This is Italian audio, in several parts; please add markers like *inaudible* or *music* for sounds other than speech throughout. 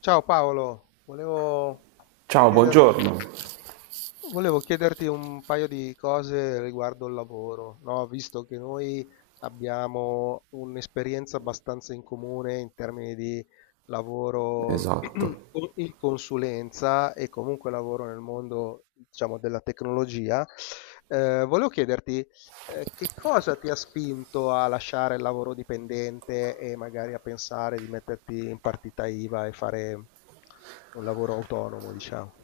Ciao Paolo, volevo Ciao, chiederti, buongiorno. volevo chiederti un paio di cose riguardo il lavoro, no? Visto che noi abbiamo un'esperienza abbastanza in comune in termini di lavoro Esatto. *clears throat* in consulenza e comunque lavoro nel mondo, diciamo, della tecnologia, volevo chiederti che cosa ti ha spinto a lasciare il lavoro dipendente e magari a pensare di metterti in partita IVA e fare un lavoro autonomo, diciamo?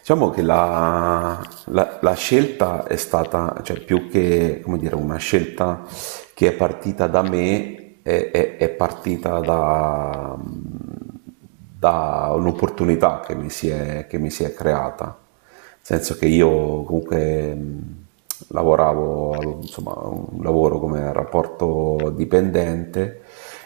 Diciamo che la scelta è stata, cioè più che, come dire, una scelta che è partita da me, è partita da, da un'opportunità che che mi si è creata. Nel senso che io comunque lavoravo, avevo, insomma, un lavoro come rapporto dipendente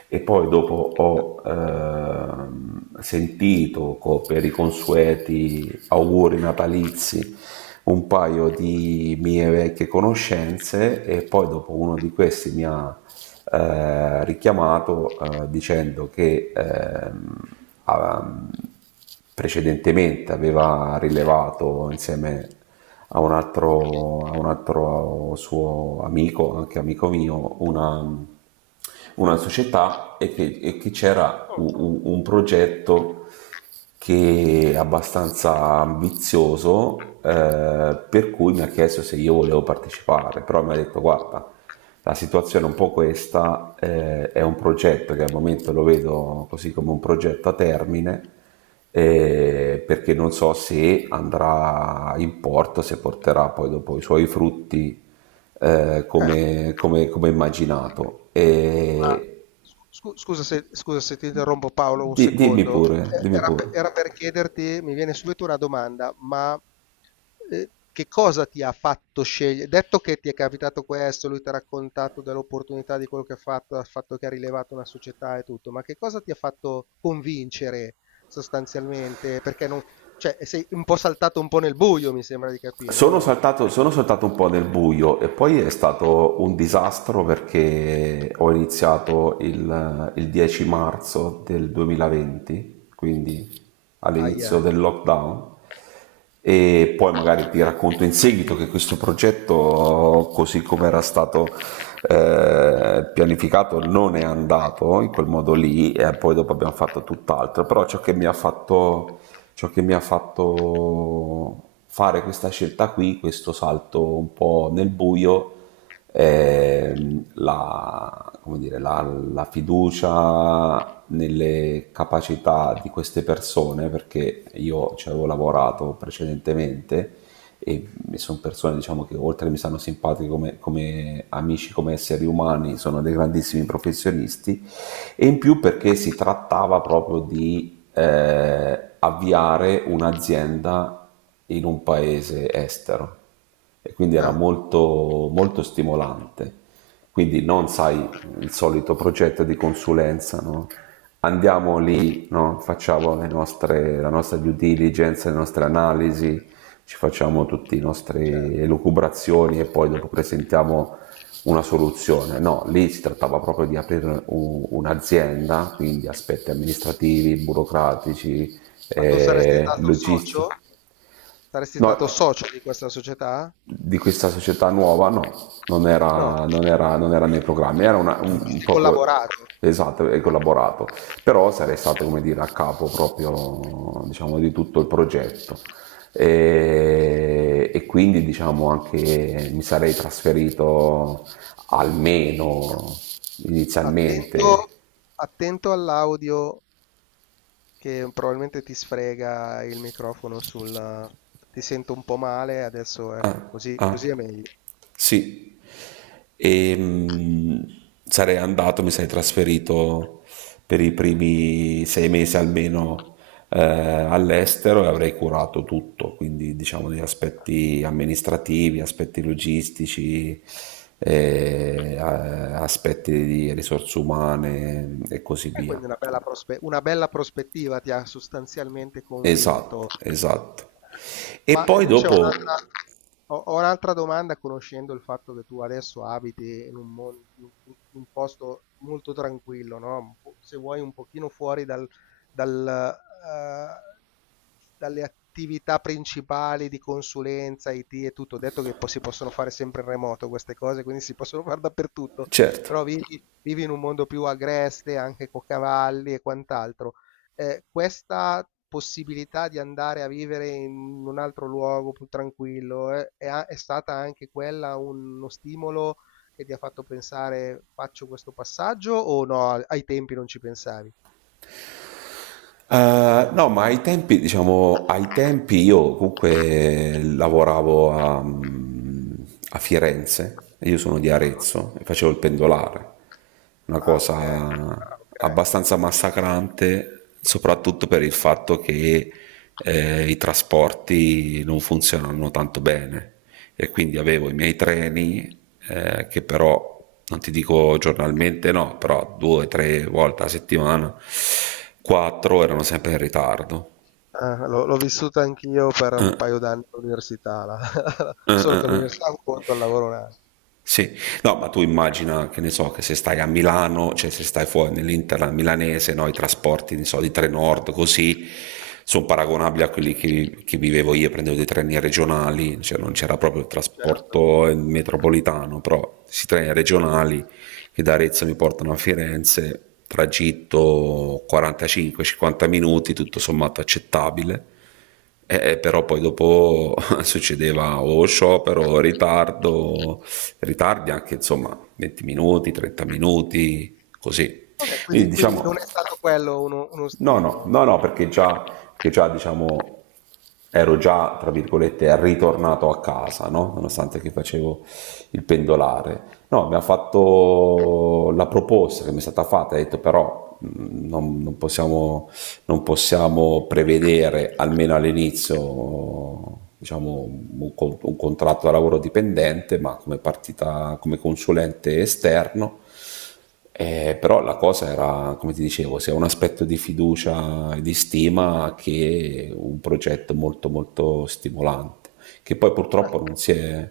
e poi dopo ho sentito per i consueti auguri natalizi un paio di mie vecchie conoscenze e poi dopo uno di questi mi ha richiamato dicendo che ah, precedentemente aveva rilevato insieme a un altro suo amico, anche amico mio, una società e che c'era Oh. Un progetto che è abbastanza ambizioso, per cui mi ha chiesto se io volevo partecipare, però mi ha detto guarda, la situazione è un po' questa, è un progetto che al momento lo vedo così come un progetto a termine, perché non so se andrà in porto, se porterà poi dopo i suoi frutti, Eh, come, come immaginato. ma E scusa se ti interrompo Paolo un dimmi secondo. pure, dimmi pure. Era per chiederti, mi viene subito una domanda, ma Ehm, che cosa ti ha fatto sceglie detto che ti è capitato questo, lui t'ha raccontato dell'opportunità di quello che ha fatto, dal fatto che ha rilevato una società e tutto, ma che cosa ti ha fatto convincere sostanzialmente? Perché non, cioè, sei un po' saltato un po' nel buio, mi sembra di capire, o no? Sono saltato un po' nel buio e poi è stato un disastro perché ho iniziato il 10 marzo del 2020, quindi all'inizio Aia. del lockdown, e poi magari ti racconto in seguito che questo progetto così come era stato, pianificato non è andato in quel modo lì e poi dopo abbiamo fatto tutt'altro. Però ciò che mi ha fatto fare questa scelta qui, questo salto un po' nel buio, è la, come dire, la, la fiducia nelle capacità di queste persone, perché io ci avevo lavorato precedentemente, e sono persone diciamo, che oltre che mi stanno simpatiche come, come amici, come esseri umani, sono dei grandissimi professionisti, e in più perché si trattava proprio di, avviare un'azienda in un paese estero, e quindi era Ah, molto, molto stimolante. Quindi non sai, il solito progetto di consulenza, no? Andiamo lì, no? Facciamo la nostra due diligence, le nostre analisi, ci facciamo tutte le nostre certo. elucubrazioni e poi dopo presentiamo una soluzione. No, lì si trattava proprio di aprire un'azienda, quindi aspetti amministrativi, burocratici, Ma tu saresti stato socio? logistici. Saresti stato No, socio di questa società? di questa società nuova, no, No, non era nei programmi, era ci un avresti proprio, collaborato. esatto, e collaborato, però sarei stato, come dire, a capo proprio, diciamo, di tutto il progetto. E quindi, diciamo, anche mi sarei trasferito almeno Attento, inizialmente. attento all'audio che probabilmente ti sfrega il microfono sul... ti sento un po' male, adesso ecco, Ah, così, così ah. è meglio. Sì, e sarei andato, mi sarei trasferito per i primi 6 mesi almeno, all'estero, e avrei curato tutto, quindi diciamo gli aspetti amministrativi, aspetti logistici, aspetti di risorse umane e così E via. quindi una bella una bella prospettiva ti ha sostanzialmente convinto. Esatto, esatto. E Ma poi invece ho dopo, un'altra, ho un'altra domanda, conoscendo il fatto che tu adesso abiti in un, in un posto molto tranquillo, no? Se vuoi un pochino fuori dal, eh, dalle attività principali di consulenza, IT e tutto. Ho detto che poi si possono fare sempre in remoto queste cose, quindi si possono fare dappertutto certo. però vivi, vivi in un mondo più agreste, anche con cavalli e quant'altro. Questa possibilità di andare a vivere in un altro luogo più tranquillo è stata anche quella uno stimolo che ti ha fatto pensare faccio questo passaggio o no, ai tempi non ci pensavi? No, ma ai tempi, diciamo, ai tempi io comunque lavoravo a, a Firenze, e io sono di Arezzo e facevo il pendolare, una Ah, ok. cosa Ah, ok. abbastanza massacrante, soprattutto per il fatto che, i trasporti non funzionano tanto bene, e quindi avevo i miei treni, che però non ti dico giornalmente, no, però due o tre volte a settimana, quattro, erano sempre in ritardo. Ah, l'ho l'ho vissuta anch'io per un paio d'anni all'università, *laughs* solo che Eh. all'università è un conto, al lavoro un altro. Sì, no, ma tu immagina, che ne so, che se stai a Milano, cioè se stai fuori nell'Interland milanese, no, i trasporti, ne so, di Trenord, così, sono paragonabili a quelli che vivevo io. Prendevo dei treni regionali, cioè non c'era proprio il Certo. trasporto, metropolitano, però questi treni regionali che da Arezzo mi portano a Firenze, tragitto 45-50 minuti, tutto sommato accettabile. Però poi dopo *laughs* succedeva o sciopero, o ritardo, ritardi anche insomma 20 minuti, 30 minuti, così. Ok, Quindi quindi, quindi diciamo non è stato quello uno, uno no, no, stimolo. no, no, perché già diciamo ero già, tra virgolette, ritornato a casa, no? Nonostante che facevo il pendolare. No, mi ha fatto la proposta che mi è stata fatta, ha detto però non possiamo prevedere, almeno all'inizio, diciamo, contratto da lavoro dipendente, ma come partita, come consulente esterno. Però la cosa era, come ti dicevo, sia un aspetto di fiducia e di stima che un progetto molto molto stimolante, che poi Beh, purtroppo non si è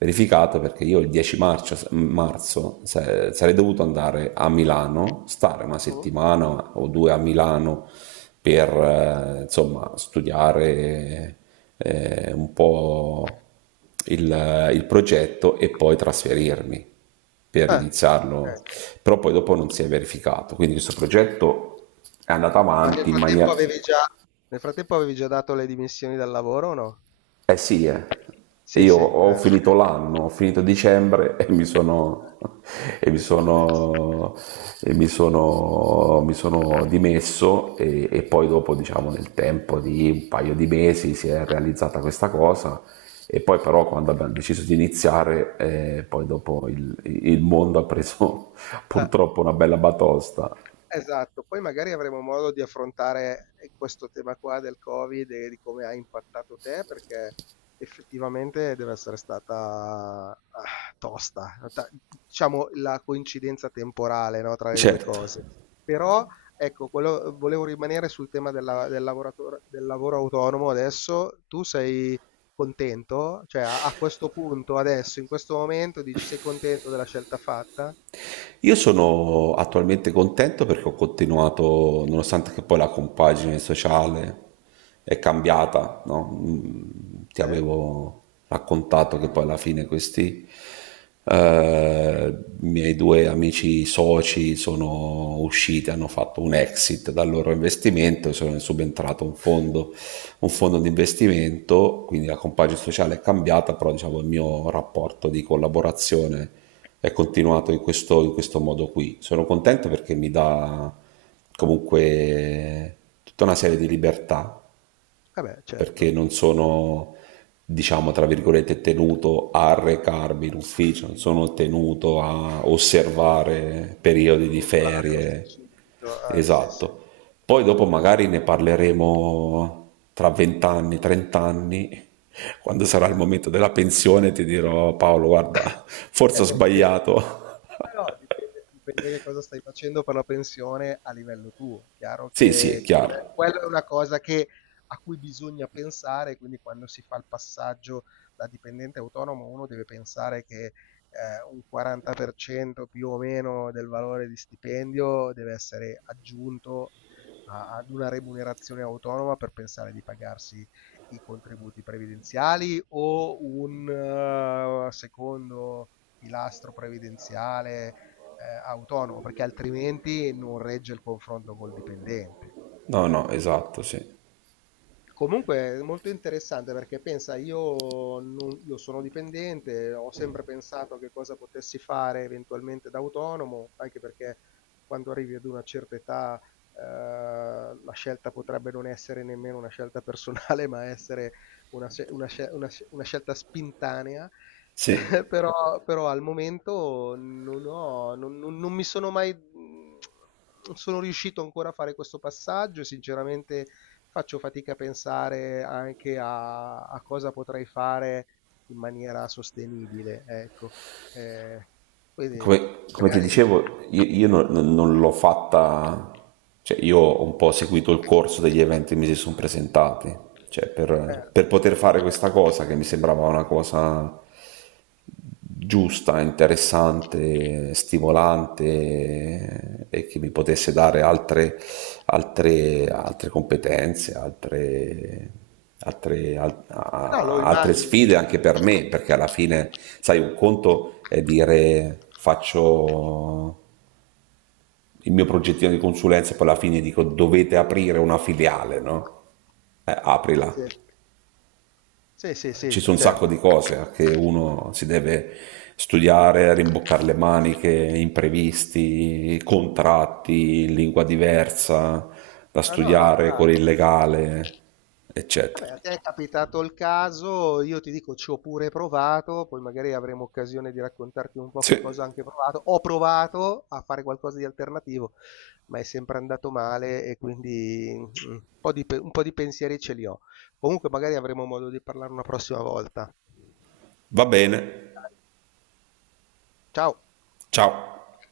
verificato, perché io il 10 marzo, sarei dovuto andare a Milano, stare una mm, settimana o 2 a Milano per, insomma studiare, un po' il progetto e poi trasferirmi per iniziarlo, ok. però poi dopo non si è verificato, quindi questo progetto è andato Ma nel avanti in maniera... frattempo avevi già, nel frattempo avevi già dato le dimissioni dal lavoro o no? Eh sì, eh. Sì, Io sì, ho finito ok. l'anno, ho finito dicembre e e mi Ti sei dimesso. sono, mi sono dimesso, e poi dopo, diciamo, nel tempo di un paio di mesi si è realizzata questa cosa, e poi però quando abbiamo deciso di iniziare, poi dopo il mondo ha preso *laughs* Eh. purtroppo una bella batosta. Esatto, poi magari avremo modo di affrontare questo tema qua del Covid e di come ha impattato te, perché effettivamente deve essere stata ah, tosta, Ta- diciamo la coincidenza temporale, no, tra le due Certo. cose. Però, ecco, quello- volevo rimanere sul tema del lavoratore, del lavoro autonomo adesso. Tu sei contento? Cioè, a a questo punto, adesso, in questo momento, dici sei contento della scelta fatta? Io sono attualmente contento perché ho continuato, nonostante che poi la compagine sociale è cambiata, no? Mm, ti Sì? avevo raccontato Sì. che poi alla fine questi, miei due amici soci sono usciti, hanno fatto un exit dal loro investimento, e sono subentrato un fondo di investimento, quindi la compagine sociale è cambiata, però diciamo il mio rapporto di collaborazione è continuato in questo modo qui. Sono contento perché mi dà comunque tutta una serie di libertà, Eh beh, perché certo. non sono, diciamo, tra virgolette, tenuto a recarmi in ufficio, non sono tenuto a osservare periodi di Un orario ferie. specifico, sì, sì. Esatto. Poi dopo magari ne parleremo tra 20 anni, 30 anni, quando sarà il Eh. momento della pensione, ti dirò Paolo, *laughs* guarda, forse Eh ho beh, dipende. sbagliato. *laughs* Eh no, dipende dipende che cosa stai facendo per la pensione a livello tuo. Chiaro Sì, sì, è che chiaro. Quella è una cosa a cui bisogna pensare, quindi quando si fa il passaggio da dipendente a autonomo uno deve pensare che un 40% più o meno del valore di stipendio deve essere aggiunto ad una remunerazione autonoma per pensare di pagarsi i contributi previdenziali o un secondo pilastro previdenziale autonomo, perché altrimenti non regge il confronto col dipendente. No, Eh. no, esatto, sì. Comunque è molto interessante perché pensa, io non- io sono dipendente, ho sempre pensato a che cosa potessi fare eventualmente da autonomo, anche perché quando arrivi ad una certa età, la scelta potrebbe non essere nemmeno una scelta personale, *laughs* ma essere una, una scelta spintanea. Sì. *laughs* Però, però al momento non ho, non, non mi sono mai, non sono riuscito ancora a fare questo passaggio, e sinceramente faccio fatica a pensare anche a, a cosa potrei fare in maniera sostenibile, ecco. Eh, quindi Come, come ti magari... dicevo, io non l'ho fatta, cioè io ho un po' seguito il corso degli eventi che mi si sono presentati, cioè eh, per poter fare questa cosa che mi sembrava una cosa giusta, interessante, stimolante e che mi potesse dare altre, altre competenze, no, lo altre immagino. sfide anche per me, perché alla fine, sai, un conto è dire faccio il mio progettino di consulenza e poi alla fine dico dovete aprire una filiale, no? Aprila. Sì, sì, sì, Ci sì, sono un sacco certo. di cose, che uno si deve studiare, rimboccare le maniche, imprevisti, contratti, lingua diversa, da Ah, no, no, studiare con chiaro. il Chiaro. legale, eccetera. Vabbè, a te è capitato il caso, io ti dico ci ho pure provato, poi magari avremo occasione di raccontarti un po' che Sì, cosa ho anche provato. Ho provato a fare qualcosa di alternativo, ma è sempre andato male e quindi mm, un po' di, un po' di pensieri ce li ho. Comunque magari avremo modo di parlare una prossima volta. va bene. Ciao! Ciao.